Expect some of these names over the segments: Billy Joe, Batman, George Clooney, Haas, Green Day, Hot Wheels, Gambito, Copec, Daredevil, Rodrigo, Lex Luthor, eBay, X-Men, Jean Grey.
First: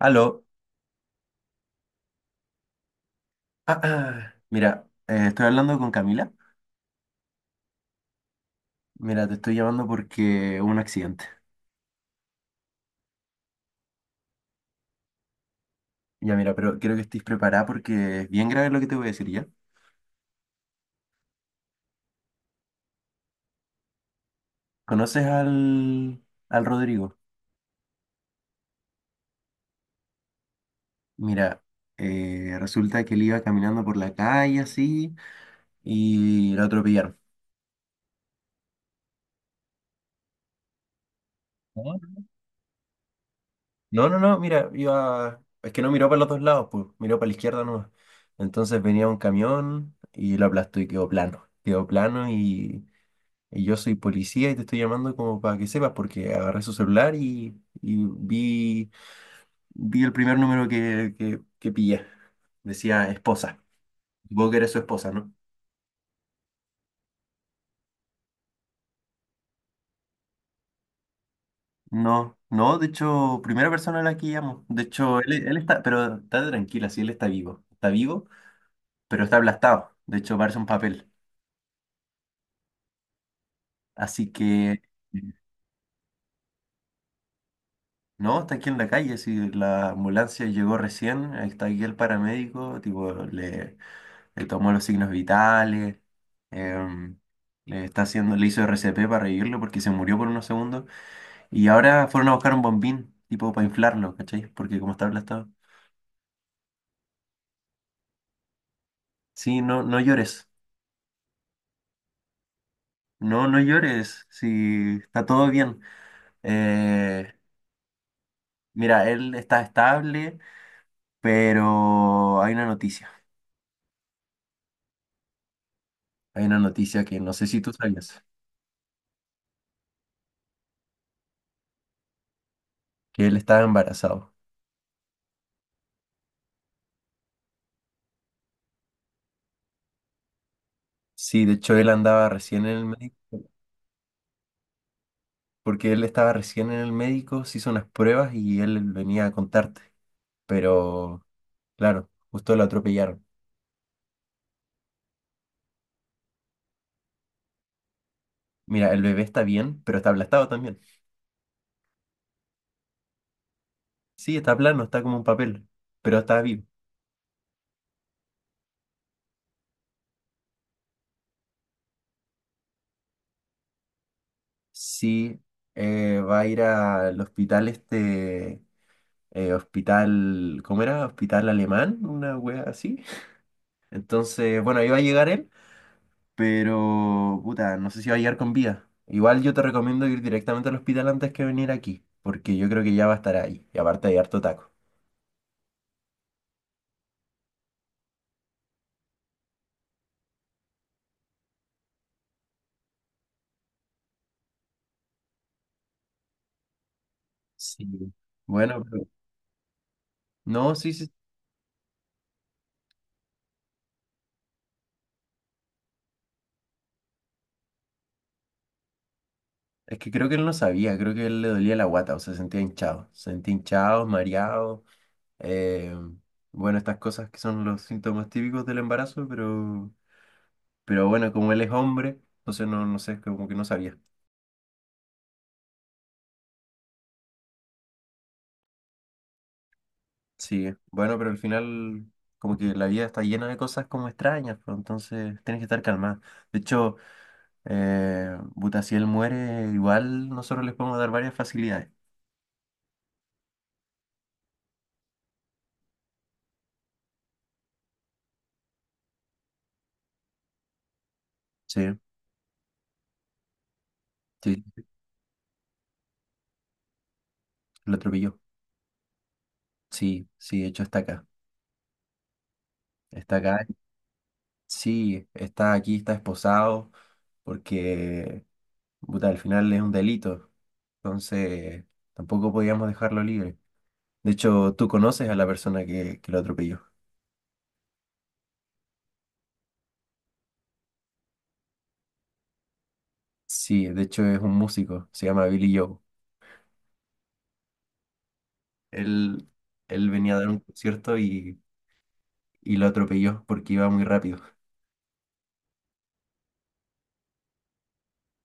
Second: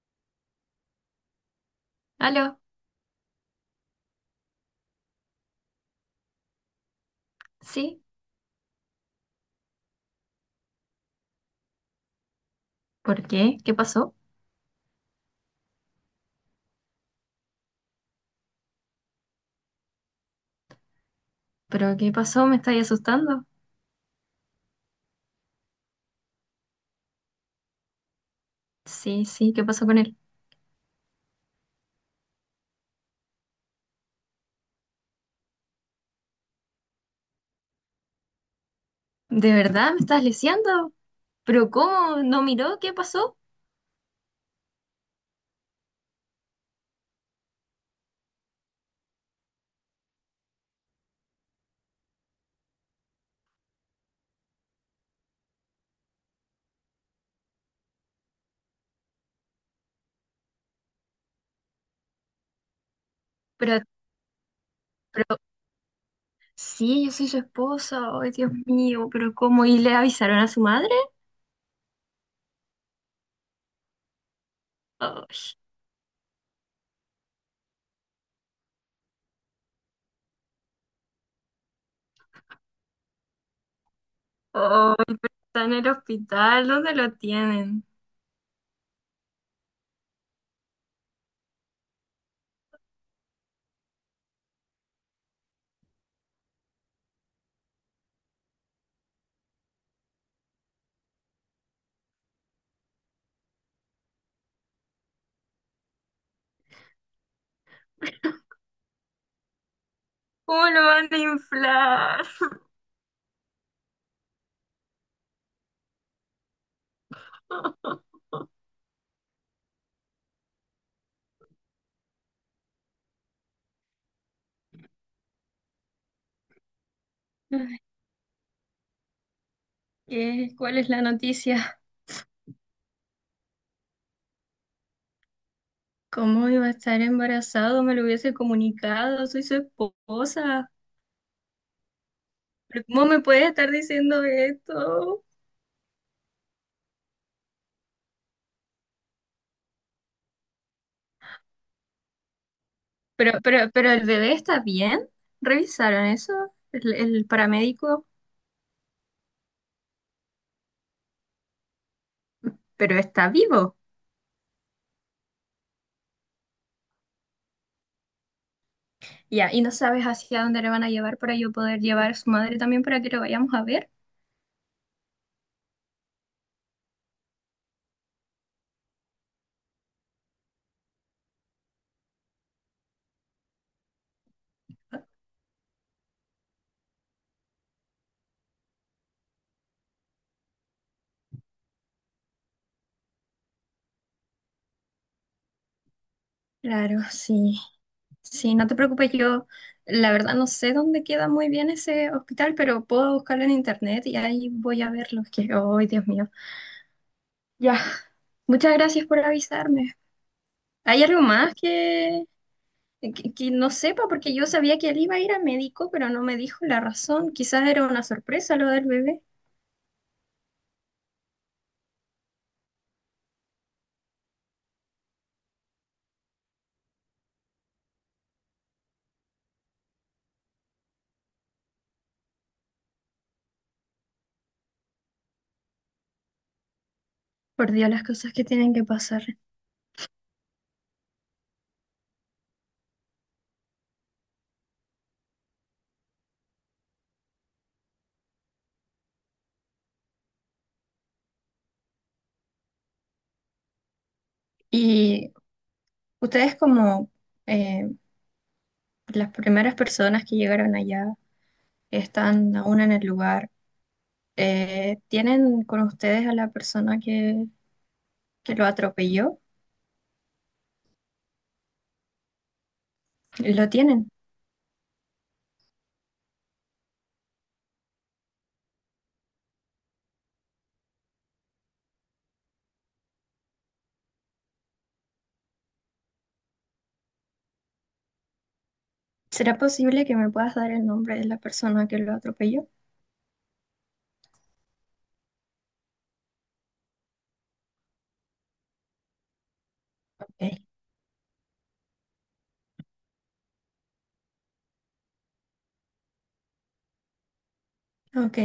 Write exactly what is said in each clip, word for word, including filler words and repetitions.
Aló. ¿Aló? Ah, ah. Mira, eh, estoy hablando con Camila. ¿Sí? Mira, te estoy llamando porque hubo un accidente. ¿Por qué? ¿Qué pasó? Ya, mira, pero quiero que estés preparada porque es bien grave lo que te voy a decir, ¿ya? ¿Pero qué pasó? ¿Me estáis asustando? ¿Conoces al, al Rodrigo? Sí, sí, ¿qué pasó con él? Mira, eh, resulta que él iba caminando por la calle así y lo atropellaron. ¿De verdad me estás lisiando? ¿Pero ¿Ah? cómo? ¿No miró? ¿Qué pasó? No, no, no, mira, iba... Es que no miró para los dos lados, pues, miró para la izquierda nomás. Entonces venía un camión y lo aplastó y quedó plano. Quedó plano y Y yo soy policía y te estoy llamando como para que sepas, porque agarré su celular y, y vi, vi el primer número que, que, que pillé. Decía esposa. Pero, Supongo que eres su esposa, ¿no? pero, sí, yo soy su esposa. Ay, Dios mío, pero ¿cómo? ¿Y le avisaron a su madre? No, no, de hecho, primera persona a la que llamo. De hecho, él, él Ay, está, pero está tranquila, sí, él está vivo. Está vivo, pero está aplastado. De hecho, parece un papel. Así que, ay, pero está en el hospital. ¿Dónde lo tienen? no, está aquí en la calle, si la ambulancia llegó recién, está aquí el paramédico, tipo, le le tomó los signos vitales, em, le está haciendo, le hizo R C P para revivirlo porque se murió por unos segundos y ahora fueron a buscar un bombín, tipo para inflarlo, ¿cachai? Porque como está aplastado. Sí, no, no llores, ¿Cómo lo van a inflar? no, no llores, sí, está todo bien. Eh, mira, él está estable, pero hay una noticia, hay una noticia que no sé si tú Ay, sabías, ¿qué? ¿Cuál es la noticia? que él estaba embarazado. ¿Cómo iba a estar embarazado? Me lo hubiese comunicado. Soy su esposa. Sí, de hecho él andaba recién en el Pero, ¿cómo me puedes médico. estar diciendo esto? Porque él estaba recién en el médico, se hizo unas pruebas y él venía a contarte. Pero, claro, justo lo atropellaron. Pero, pero, pero el bebé está bien. ¿Revisaron eso? El, el paramédico, Mira, el bebé está bien, pero está aplastado también. pero está vivo. Sí, está plano, está como un papel, pero está vivo. Ya, y no sabes hacia dónde le van a llevar para yo poder llevar a su madre también para que lo vayamos a ver. Sí, eh, va a ir al hospital este, eh, hospital, ¿cómo era? Hospital alemán, una wea así. Entonces, bueno, ahí va a llegar él. Pero, puta, no sé si va a llegar con vida. Igual yo te recomiendo ir directamente al hospital antes que venir aquí, porque yo creo que ya va a estar ahí. Y aparte hay harto taco. Claro, sí. Sí, no te preocupes, yo la verdad no sé dónde queda muy bien ese hospital, pero puedo buscarlo en internet y ahí voy a verlo. Que, ay, Dios mío. Ya. Sí. Muchas Bueno, pero- gracias por avisarme. no, sí, ¿Hay sí. algo más que, eh, que, que no sepa? Porque yo sabía que él iba a ir a médico, pero no me dijo la razón. Quizás era una sorpresa lo del bebé. Es que creo que él no sabía, creo que él le dolía la guata, o sea, sentía hinchado. Sentía hinchado, mareado. eh, bueno, estas cosas que son los síntomas típicos del embarazo, pero, pero bueno, como él es hombre, entonces no, no sé, como que no sabía. Por Dios, las cosas que tienen que pasar. Sí, bueno, pero al final como que la vida está llena de cosas como extrañas, pues, entonces tienes que estar calmado. De hecho, eh, puta, si él muere, igual nosotros les podemos dar varias facilidades. Y ustedes como eh, las primeras personas que llegaron allá, Sí, están aún en el lugar, sí, eh, ¿tienen con ustedes a la persona que, lo atropelló. que lo atropelló? Sí, sí, de hecho está acá. Está acá, Lo tienen. sí, está aquí, está esposado, porque puta, al final es un delito. Entonces, tampoco podíamos dejarlo libre. De hecho, tú conoces a la persona que, que lo atropelló. ¿Será posible que me puedas dar el nombre de la persona que lo atropelló? Sí, de hecho es un músico, se llama Billy Joe. Él, él venía a dar un Ok. concierto y, y lo atropelló porque iba muy rápido. Ok.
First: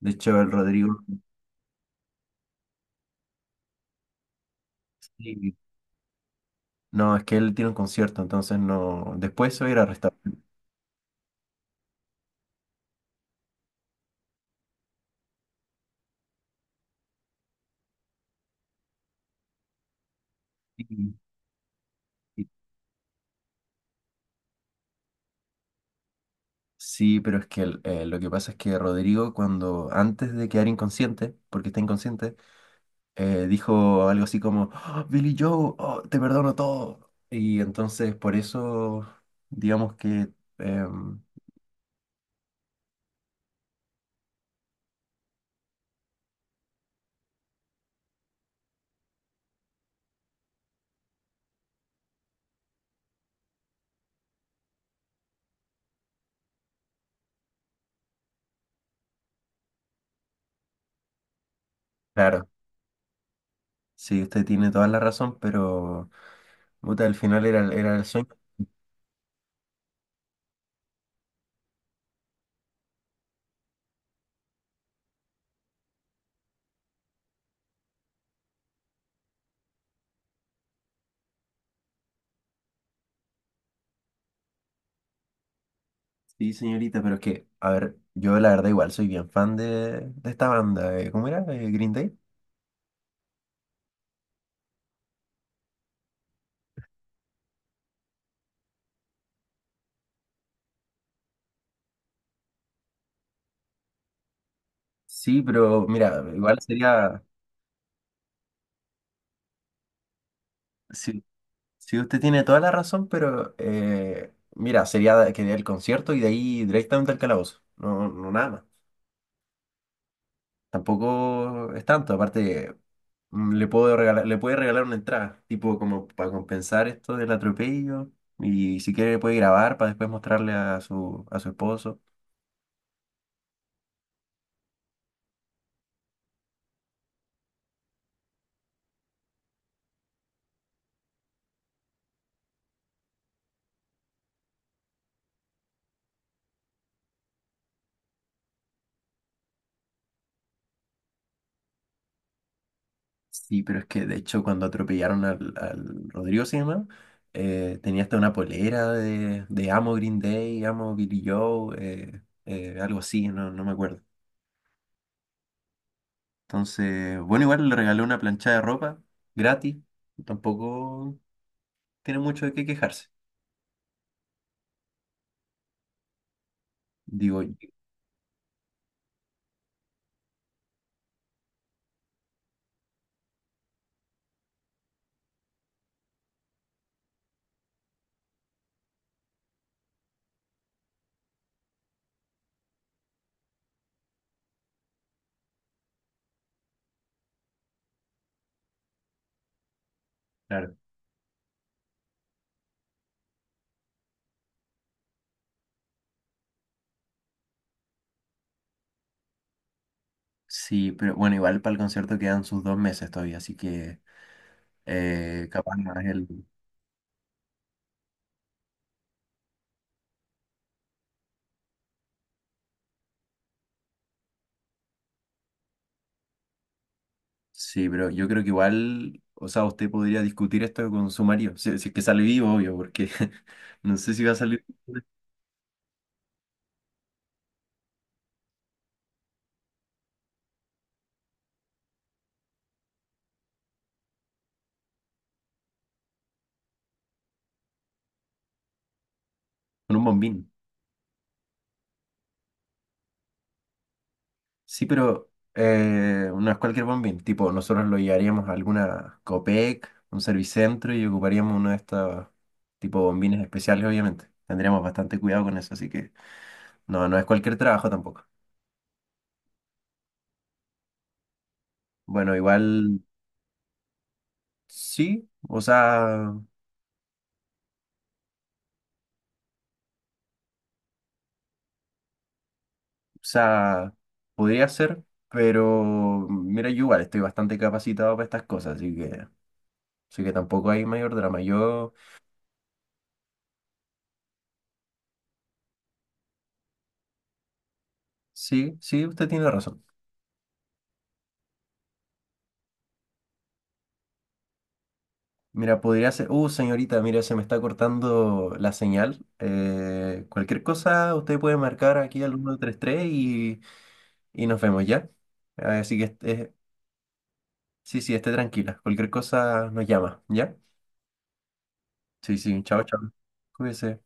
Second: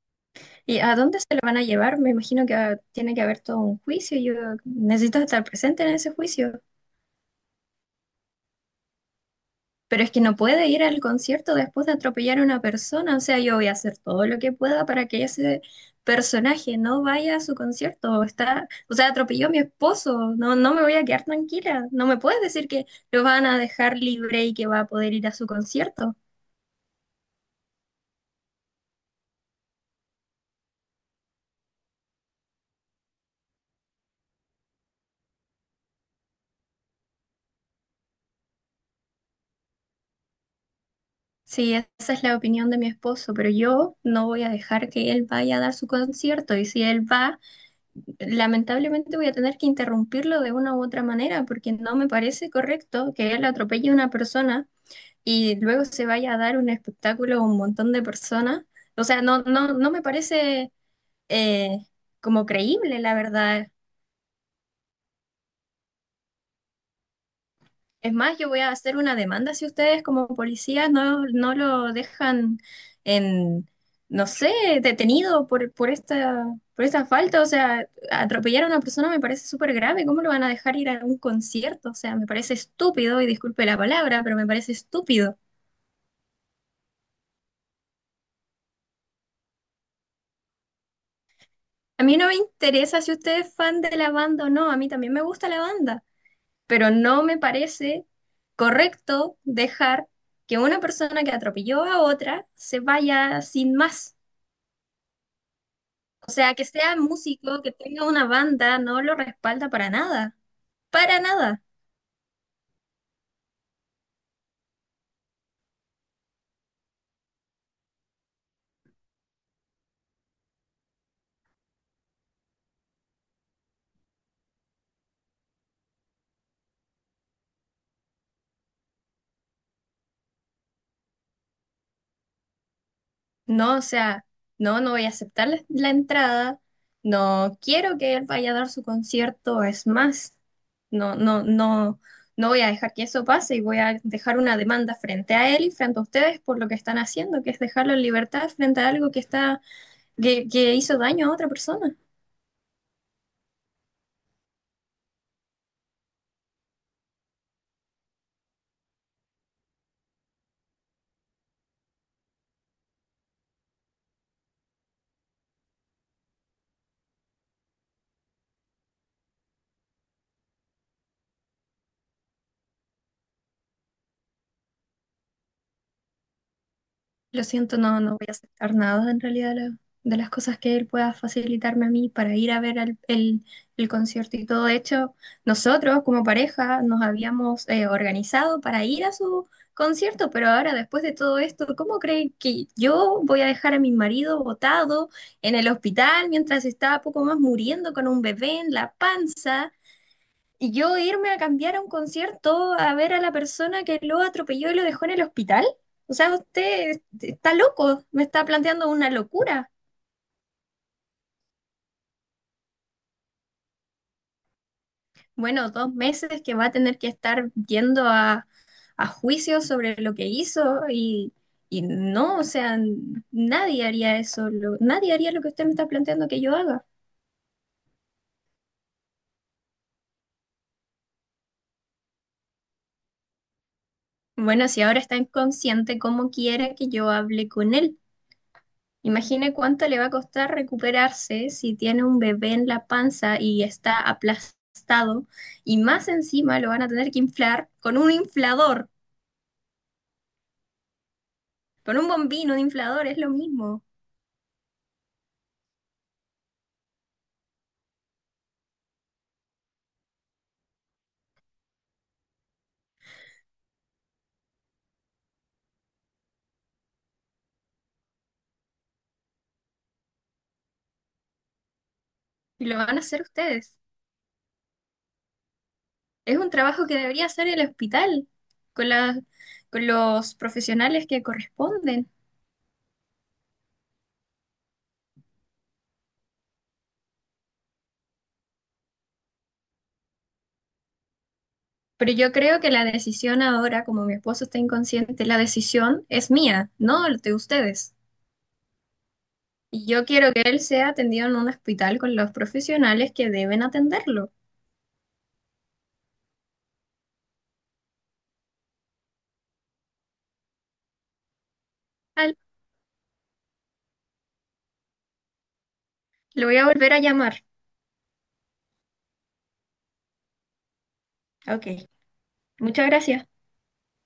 De hecho, el ¿Y a Rodrigo... dónde se lo van a llevar? Me imagino que ah, tiene que haber todo un juicio. Yo necesito estar Sí, presente en ese juicio. no, es que él tiene un concierto, entonces no... Después se va a ir a Pero es arrestar. que no puede ir al concierto después de atropellar a una persona. O sea, yo voy a hacer todo lo que pueda para que ese personaje no vaya a su concierto. Está, o sea, atropelló a mi esposo. No, no me voy a Sí, quedar tranquila. No me puedes sí, decir que lo van a dejar libre y que va a poder ir a su concierto. sí, pero es que el- eh, lo que pasa es que Rodrigo, cuando antes de quedar inconsciente, porque está inconsciente, eh, dijo algo así como: "Ah, Billy Joe, oh, te perdono todo". Y entonces por eso, digamos que, em, Sí, esa es la opinión de mi esposo, pero yo no voy a dejar que él vaya a dar su concierto y si él va... lamentablemente voy a tener que interrumpirlo de una u otra manera porque no me parece correcto que él atropelle a una persona y luego se vaya a dar un espectáculo a un montón de personas. O sea, no, no, no me parece eh, como claro, creíble, la verdad. sí, usted tiene toda la razón, pero... Puta, al final era, el- era el Es sueño. más, yo voy a hacer una demanda si ustedes como policías no, no lo dejan en, no sé, detenido por, por esta, por esta falta. O sea, atropellar a una persona me parece súper grave. ¿Cómo lo van a dejar ir a un concierto? O sea, me parece estúpido, y disculpe la palabra, pero me parece estúpido. Sí, señorita, pero es que, a ver, yo la verdad igual soy bien fan de, de esta banda. eh, ¿Cómo era? Eh, ¿Green A Day? mí no me interesa si usted es fan de la banda o no, a mí también me gusta la banda, pero no me parece correcto dejar que una persona que atropelló a otra se vaya sin más. Sí, pero mira, O sea, igual que sea sería, músico, que tenga una banda, no lo respalda para nada, para sí, nada. sí, usted tiene toda la razón, pero eh, mira, sería que dé el concierto y de ahí directamente al calabozo. No, no nada más. Tampoco es tanto, aparte mm, le puedo regalar, le puede regalar una entrada, tipo como para compensar esto del atropello. Y si quiere puede grabar para después mostrarle a su, a su esposo. No, o sea, no, no voy a aceptar la la entrada, no quiero que él vaya a dar su concierto, es más, no, no, no, no voy a dejar que eso pase y voy a dejar una demanda frente a él y frente a ustedes por lo que están haciendo, que es dejarlo en libertad frente a algo que está, que, que hizo daño a otra persona. Sí, pero es que de hecho cuando atropellaron al, al Rodrigo se llama, eh, tenía hasta una polera de, de Amo Green Day, Amo Billy Joe, eh, eh, algo así, no, no me acuerdo. Entonces, bueno, igual le regaló una plancha de ropa gratis, tampoco tiene mucho de qué quejarse, digo, Lo yo. siento, no, no voy a aceptar nada en realidad de, la- de las cosas que él pueda facilitarme a mí para ir a ver al- el, el concierto y todo. De hecho, nosotros como pareja nos habíamos eh, organizado para ir a su concierto, pero ahora después de todo esto, ¿cómo creen que yo voy a dejar a mi marido botado en el hospital mientras está poco más muriendo con un bebé en la panza? Y Claro. yo irme a cambiar a un concierto a ver a la persona que lo atropelló y lo dejó en el hospital. O sea, usted está loco, me está planteando una locura. Sí, pero bueno, igual para el concierto quedan sus dos meses todavía, así que eh, Bueno, capaz dos no es meses él. que va a tener que estar yendo a, a juicio sobre lo que hizo y, y no, o sea, n- nadie haría eso, lo- nadie haría lo que usted me está planteando que yo haga. Sí, pero yo creo que igual, o sea, usted podría discutir esto con su marido, si, si es que sale vivo, obvio, porque no sé si va a salir Bueno, si ahora está inconsciente, ¿cómo quiere que yo hable con él? Imagine cuánto le va a costar recuperarse si tiene un bebé en la panza y está aplastado y más encima lo van a tener que inflar con un inflador, con un bombín. con un bombino de inflador, es lo mismo. Sí, pero eh, no es cualquier bombín, tipo, nosotros lo llevaríamos a alguna Copec, un servicentro y ocuparíamos uno de estos tipo bombines especiales, obviamente. Tendríamos bastante cuidado con eso, así que no, no es cualquier trabajo tampoco. Bueno, Y lo van igual a hacer ustedes. sí, o sea... Es un trabajo que debería hacer el hospital con las- con los profesionales que corresponden. o sea, podría ser, pero mira, yo igual estoy bastante capacitado para estas cosas, así que, así que tampoco hay mayor drama. Yo, Pero yo creo que la decisión ahora, como mi esposo está inconsciente, la decisión es mía, no de ustedes. sí, sí, usted tiene razón. Y yo quiero que él sea atendido en un hospital con los profesionales que deben atenderlo. Mira, podría ser, uh, señorita, mira, se me está cortando la señal. Eh, cualquier cosa, usted puede marcar aquí al Al- uno tres tres y, y nos vemos, ¿ya? Así que, Lo este- voy a volver a llamar. sí, sí, esté tranquila. Cualquier cosa nos llama, ¿ya? Ok, Sí, sí, chao, muchas chao. gracias. Cuídese.